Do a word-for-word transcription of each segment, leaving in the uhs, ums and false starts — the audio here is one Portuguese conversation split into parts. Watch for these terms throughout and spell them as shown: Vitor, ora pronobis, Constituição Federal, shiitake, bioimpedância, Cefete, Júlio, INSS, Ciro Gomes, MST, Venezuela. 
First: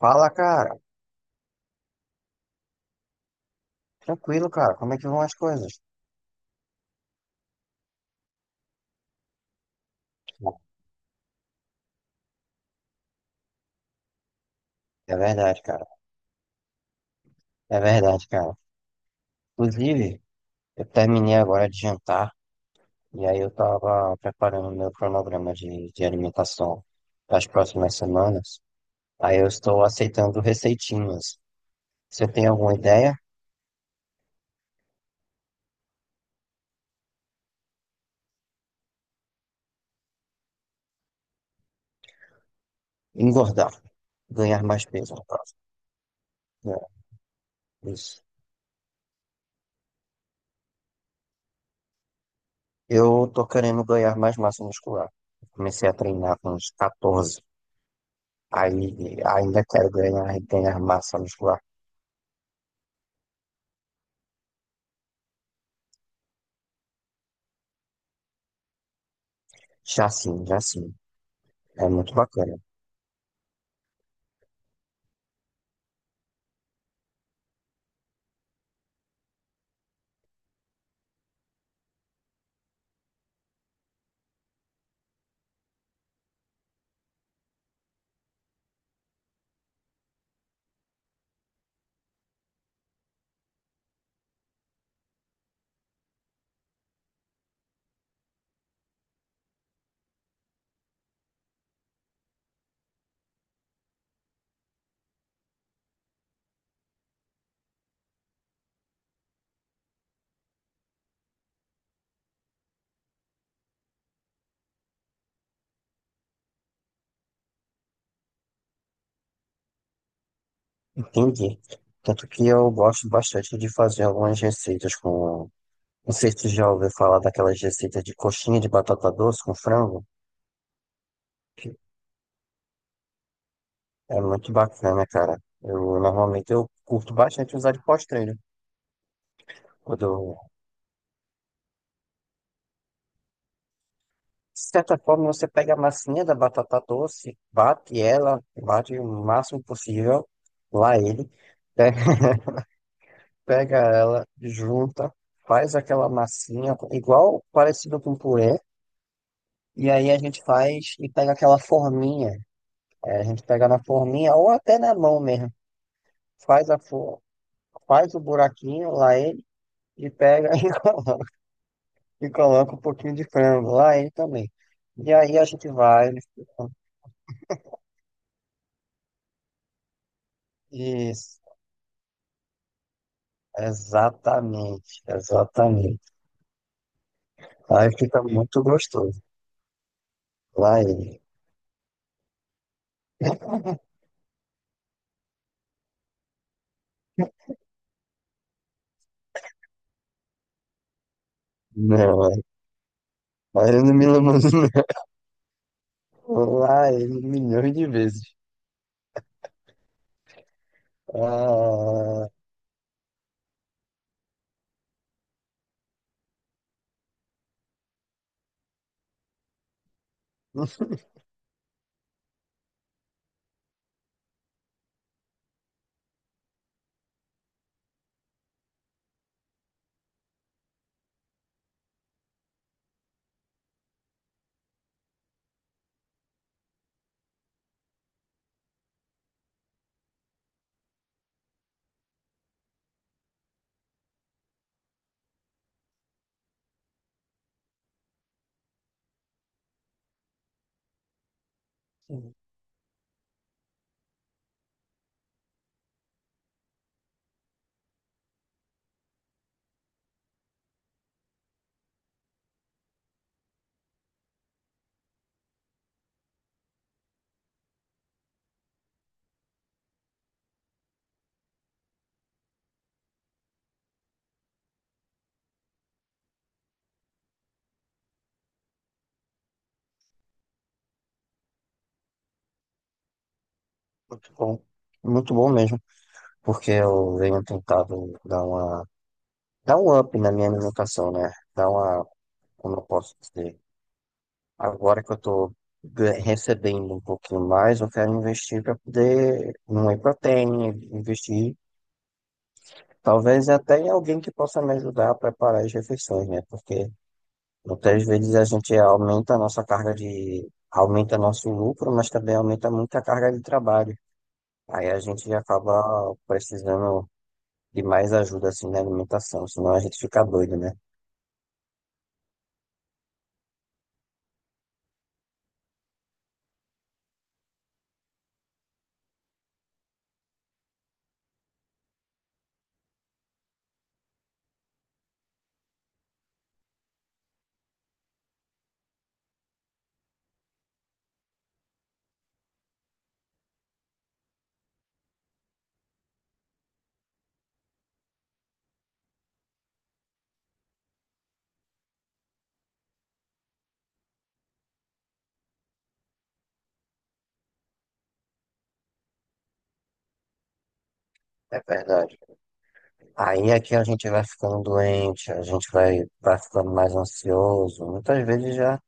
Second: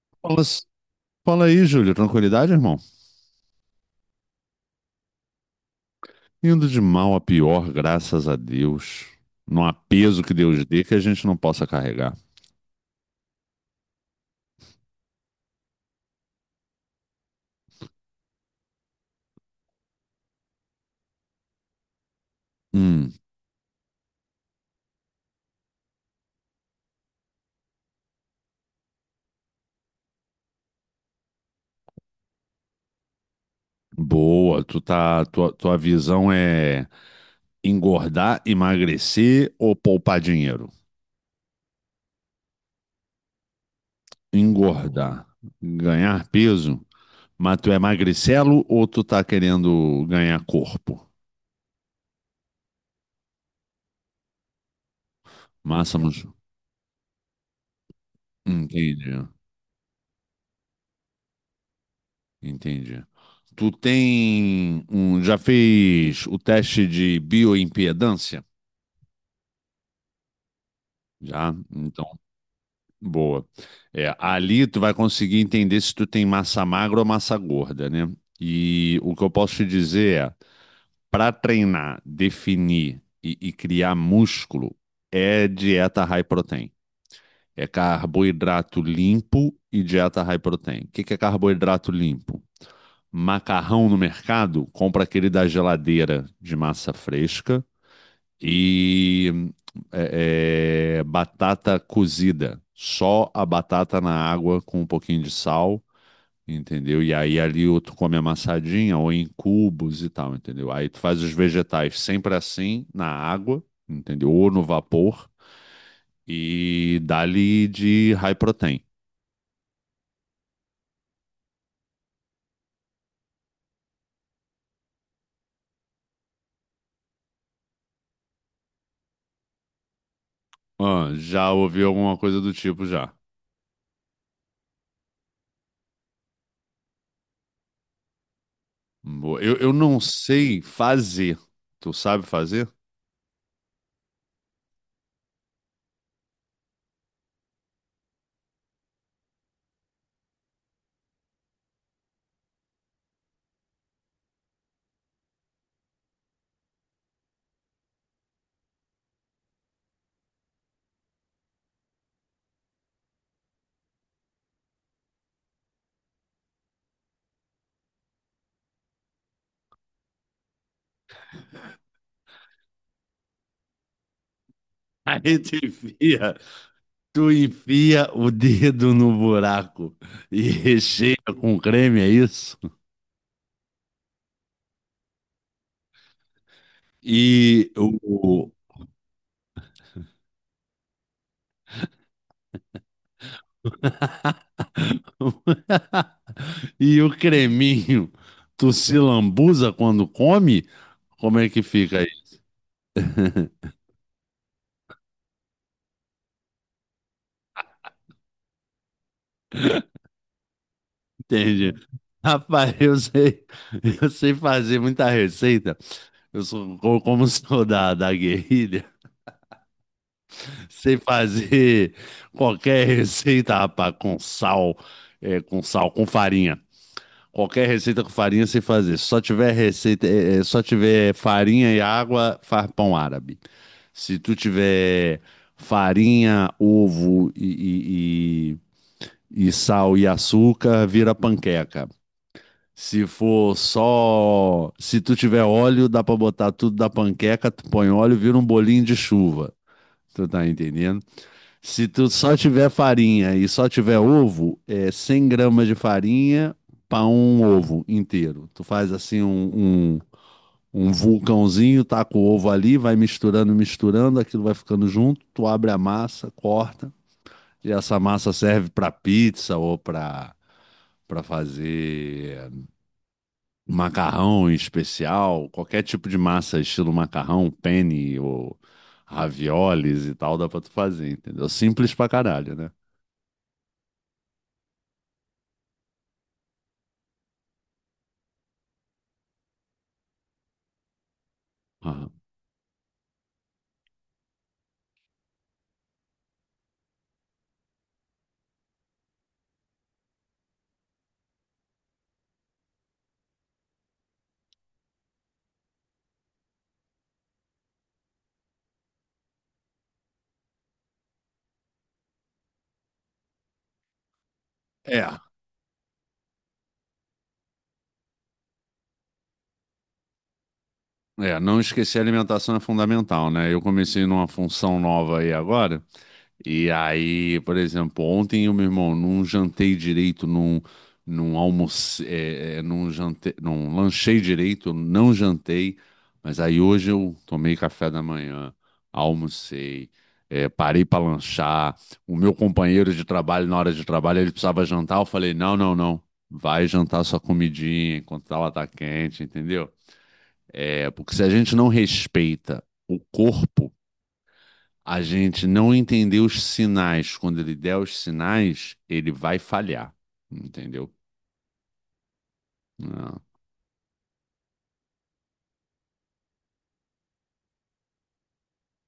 Fala, Fala, cara. fala aí, Júlio. Tranquilidade, irmão? Tranquilo, cara. Como é que vão as coisas? Indo de mal a pior, graças a Deus. Não há peso que Deus dê que a gente não possa carregar. É verdade, cara. É verdade, cara. Inclusive, eu terminei agora de jantar Hum, e aí eu tava preparando o meu cronograma de, de alimentação para as próximas semanas. Aí eu estou aceitando receitinhas. Você tem alguma ideia? boa. Tu tá, tua, tua visão é engordar, emagrecer ou poupar dinheiro? Engordar. Ganhar mais peso, no Engordar, caso. ganhar peso, mas tu é É, isso. magricelo ou tu tá querendo ganhar corpo? Eu tô querendo ganhar mais massa muscular. Comecei a Massa, mus- treinar com uns quatorze. entendi. Aí ainda quero ganhar, ganhar massa muscular. Entendi. Tu tem um, já fez o teste de bioimpedância? Já sim, já sim. Já? É Então, muito bacana. boa. É, ali tu vai conseguir entender se tu tem massa magra ou massa gorda, né? E o que eu posso te dizer é, para treinar, definir e, e criar músculo, é dieta high protein. É carboidrato limpo e dieta high protein. O que que é carboidrato limpo? Macarrão no mercado, compra aquele da geladeira de massa fresca e é, é, batata cozida. Só a batata na água com um pouquinho de sal, entendeu? E aí ali ou tu come amassadinha ou em cubos e tal, entendeu? Aí tu faz os vegetais sempre assim, na água, entendeu? Ou no vapor e dá-lhe de high protein. Entendi. Tanto que eu gosto bastante de fazer algumas receitas com. Não sei se tu já ouviu falar daquelas receitas de coxinha de batata doce com frango. Ah, já Que ouvi alguma coisa do tipo já. é muito bacana, cara. Eu normalmente eu curto bastante usar de pós-treino. Boa. Eu, eu não Quando eu- sei fazer. Tu sabe fazer? De certa forma, você pega a massinha da batata doce, bate ela, bate o máximo possível, lá ele. Né? Pega ela, junta, faz aquela massinha, igual parecido com purê, e aí a gente faz e pega aquela forminha. É, a gente pega na forminha ou até na mão mesmo. Faz a for... Faz o buraquinho lá ele e pega e coloca, e coloca um pouquinho de frango lá ele também. E Aí aí a tu gente vai enfia, tu enfia o dedo no buraco e recheia isso. com creme, é isso? Exatamente, exatamente. E Aí fica o, muito gostoso. Lá ele. e o creminho, tu se lambuza quando come? Como é que fica aí? Não, aí ele não me lembrou. Não. Lá ele milhões de vezes. Entende? Ah, Rapaz, eu sei, eu sei fazer muita receita. Eu sou co- como sou da, da guerrilha. enfim, Sei fazer qualquer receita, rapaz, com sal, é, com sal, com farinha. Qualquer receita com farinha sei fazer. Se só tiver receita, é, é, só tiver farinha e água, faz pão árabe. Se tu tiver farinha, ovo e, e, e- e sal e açúcar, vira panqueca. Se for só, se tu tiver óleo, dá pra botar tudo da panqueca, tu põe óleo, vira um bolinho de chuva. Tu tá entendendo? Se tu só tiver farinha e só tiver ovo, é cem gramas de farinha para um ovo inteiro. Tu faz assim um, um, um vulcãozinho, taca o ovo ali, vai misturando, misturando, aquilo vai ficando junto. Tu abre a massa, corta, e essa massa serve para pizza ou para para fazer macarrão especial, qualquer tipo de massa, estilo macarrão, penne ou raviolis e tal, dá para tu fazer, entendeu? Simples pra caralho, né? muito bom. Muito bom mesmo, porque eu venho tentado dar uma, dar um up na minha alimentação, né? Dar uma, Aham. como eu posso dizer, agora que eu tô ga- recebendo um pouquinho mais, eu quero investir para poder, numa proteína, investir, talvez até em alguém que possa me ajudar a preparar as refeições, né? Porque muitas vezes a gente aumenta a nossa carga de, aumenta nosso lucro, mas também aumenta muito a carga de trabalho. Aí a É, gente acaba precisando de mais ajuda assim na alimentação, senão a gente fica doido, né? É, não esquecer a alimentação é fundamental, né? Eu comecei numa função nova aí agora, e aí, por exemplo, ontem eu, meu irmão, não jantei direito, não, não almocei, é, é, não jantei, não lanchei direito, não jantei, mas aí hoje eu tomei café da manhã, almocei, é, parei para lanchar. O meu companheiro de trabalho, na hora de trabalho, ele precisava jantar, eu falei, não, não, não, vai jantar sua comidinha enquanto ela tá quente, entendeu? É, porque se a gente não respeita o corpo, a gente não entender os sinais, quando ele der os sinais, ele vai falhar. Entendeu? É verdade. Não. Aí aqui a gente vai ficando doente, a gente vai, vai ficando mais ansioso. Muitas vezes já,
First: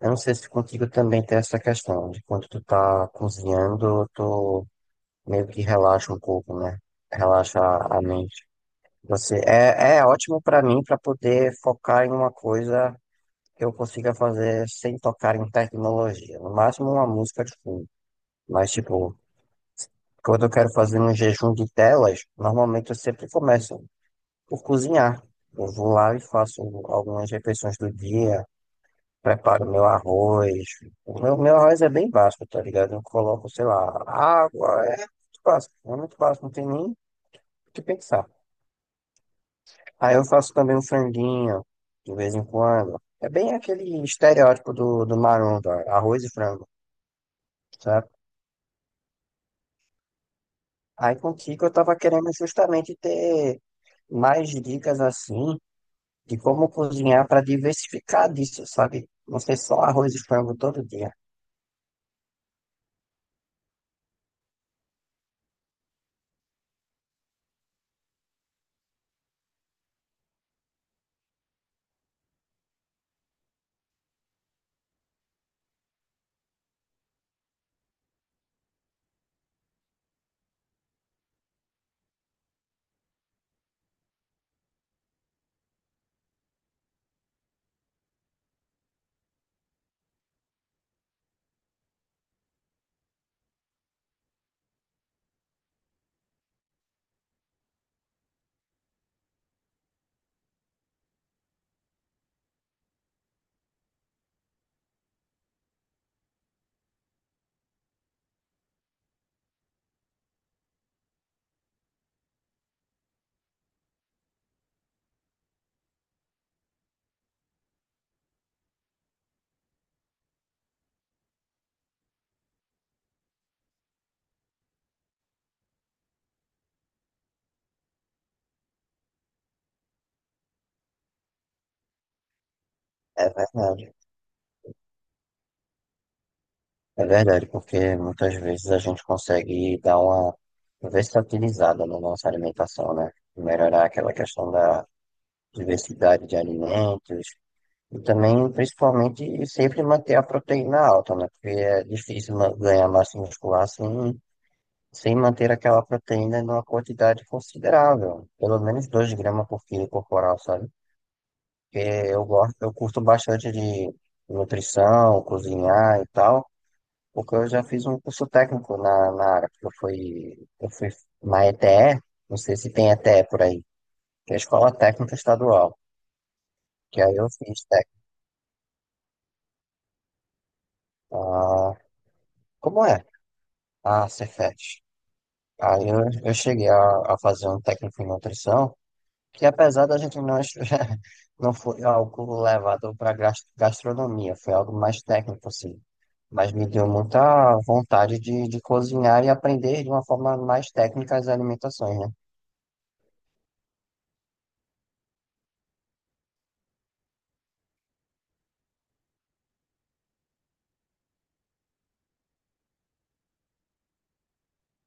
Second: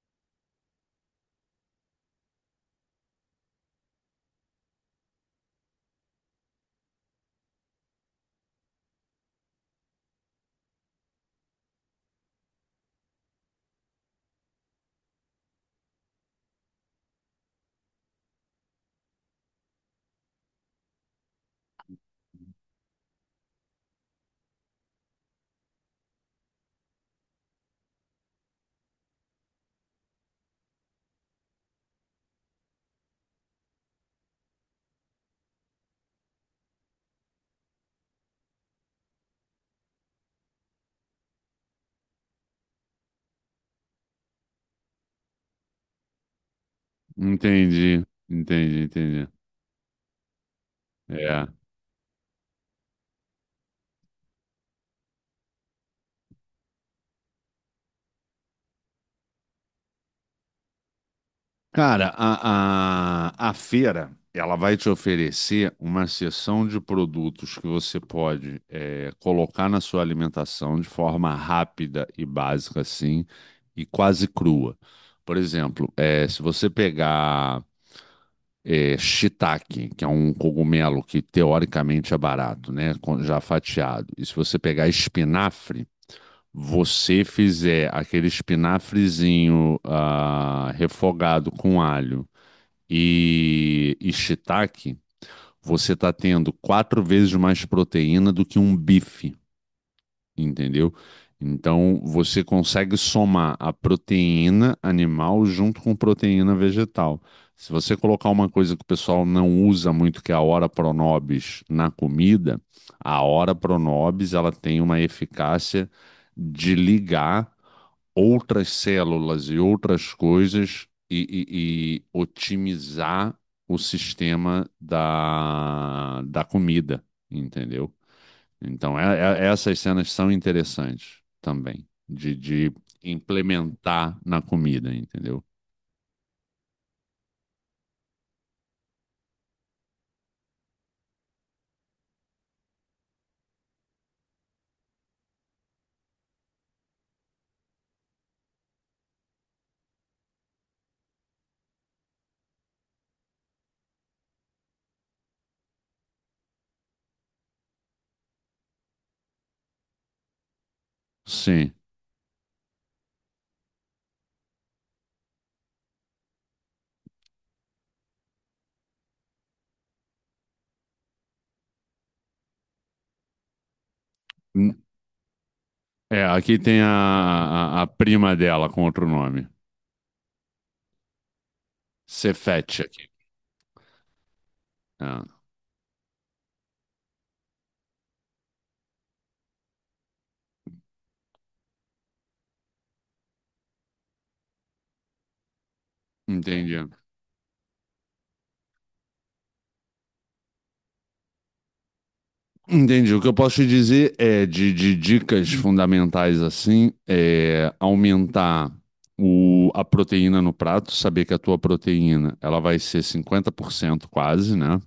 eu não sei se contigo também tem essa questão de quando tu tá cozinhando, tu meio que relaxa um pouco, né? Relaxa a mente. Você é, é ótimo pra mim pra poder focar em uma coisa que eu consiga fazer sem tocar em tecnologia. No máximo uma música de fundo. Mas, tipo, quando eu quero fazer um jejum de telas, normalmente eu sempre começo por cozinhar. Eu vou lá e faço algumas refeições do dia, preparo meu arroz. O meu, meu arroz é bem básico, tá ligado? Eu coloco, sei lá, água, é muito básico, é muito básico, não tem nem o que pensar. Aí eu faço também um franguinho, de vez em quando. É bem aquele estereótipo do, do maromba, arroz e frango, Entendi, sabe? entendi, entendi. Aí É. contigo eu tava querendo justamente ter mais dicas assim de como cozinhar para diversificar disso, sabe? Não ser só arroz e frango todo dia. Cara, a, a, a feira, ela vai te oferecer uma seção de produtos que você pode é, colocar na sua alimentação de forma rápida e básica, assim, e quase crua. Por exemplo, é, se você pegar é, shiitake, que é um cogumelo que teoricamente é barato, né? com- Já fatiado. E se você pegar espinafre, você fizer aquele espinafrezinho ah, refogado com alho e, e shiitake, você está tendo quatro vezes mais proteína do que um bife, entendeu? Então você consegue somar a proteína animal junto com proteína vegetal. Se você colocar uma coisa que o pessoal não usa muito, que é a ora pronobis, na comida, a ora pronobis ela tem uma eficácia de ligar outras células e outras coisas e, e- e otimizar o sistema da, da comida, entendeu? Então, é- é- essas cenas são interessantes também, de, de É verdade. implementar na comida, entendeu? É verdade, porque muitas vezes a gente consegue dar uma versatilizada na nossa alimentação, né? Melhorar aquela questão da diversidade de alimentos e também, principalmente, sempre manter a proteína alta, né? Porque é difícil ma- ganhar massa muscular sem, sem manter aquela proteína numa quantidade considerável, pelo menos dois gramas por quilo corporal, sabe? Sim. Eu gosto, eu curto bastante de nutrição, cozinhar e tal, porque eu já fiz um curso técnico na, na área, porque eu fui, eu fui na E T E, não sei se tem E T E por aí, que é a Escola N- Técnica Estadual, É, aqui tem a, que aí eu fiz a, a técnico. prima dela com outro nome. Ah, Cefete como é? aqui. Ah, Cefet. Ah, Aí eu, eu cheguei a, a fazer um técnico em nutrição, que apesar da gente não, estu- não foi algo levado para gastronomia, foi algo mais técnico, assim. Mas me entendi. deu muita vontade de, de cozinhar e aprender de uma forma mais técnica as alimentações, né? Entendi. O que eu posso te dizer é de, de dicas fundamentais assim, é aumentar o, a proteína no prato, saber que a tua proteína ela vai ser cinquenta por cento quase, né?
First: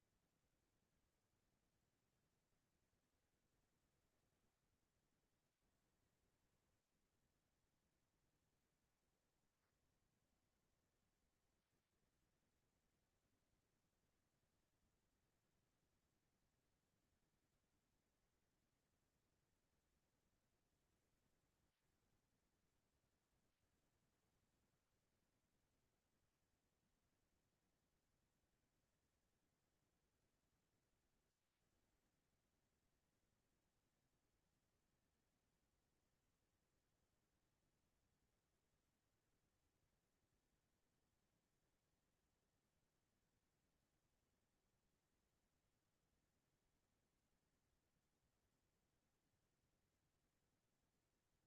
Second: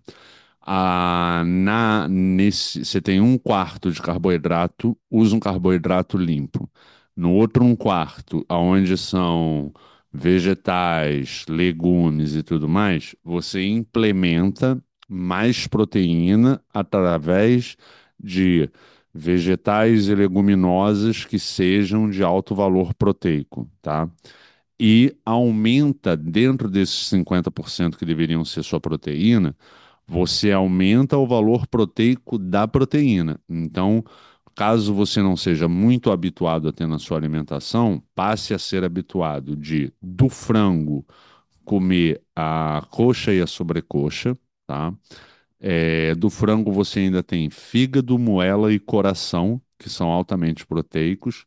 Ah, na, nesse, você tem um quarto de carboidrato, usa um carboidrato limpo. No outro um quarto, aonde são vegetais, legumes e tudo mais, você implementa mais proteína através de vegetais e leguminosas que sejam de alto valor proteico, tá? E aumenta dentro desses cinquenta por cento que deveriam ser sua proteína, você aumenta o valor proteico da proteína. Então, caso você não seja muito habituado a ter na sua alimentação, passe a ser habituado de do frango, comer a coxa e a sobrecoxa, tá? É, do frango você ainda tem fígado, moela e coração, que são altamente proteicos,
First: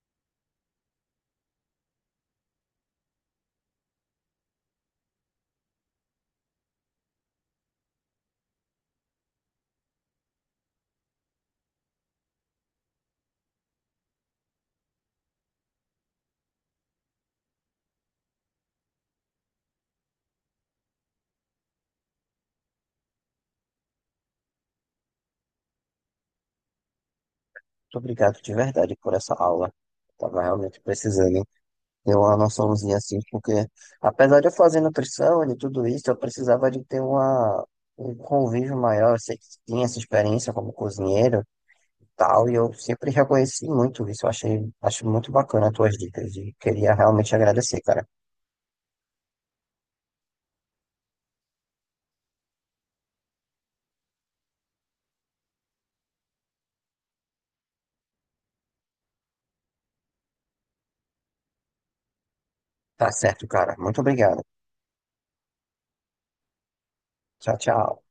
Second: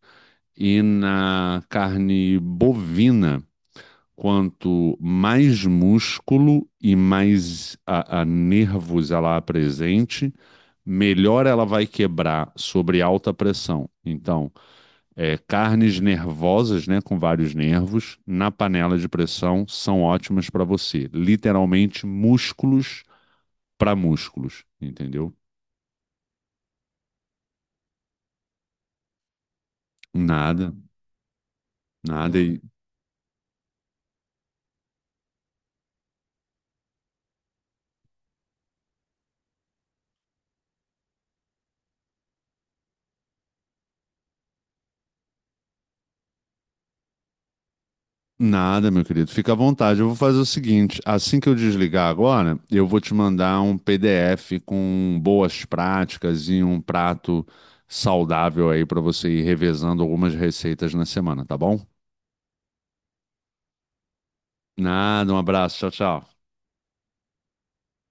e na carne bovina quanto mais músculo e mais a, a nervos ela apresente, melhor ela vai quebrar sobre alta pressão. Então, é, carnes nervosas, né, com vários nervos, na panela de pressão são ótimas para você. Literalmente músculos para músculos, entendeu? Muito obrigado de verdade por essa aula. Estava Nada, realmente precisando ter uma nada. E noçãozinha assim, porque apesar de eu fazer nutrição e tudo isso, eu precisava de ter uma, um convívio maior. Eu sei que tinha essa experiência como cozinheiro, tal, e eu sempre reconheci muito isso. Eu achei, acho muito bacana as tuas dicas e queria realmente agradecer, cara. nada, meu querido. Fica à vontade. Eu vou fazer o seguinte: assim que eu desligar agora, eu vou te mandar um P D F com boas práticas e um prato saudável aí para você ir revezando algumas receitas na semana, tá bom? Tá certo, cara. Muito obrigado. Nada, um abraço. Tchau, tchau. Tchau, tchau.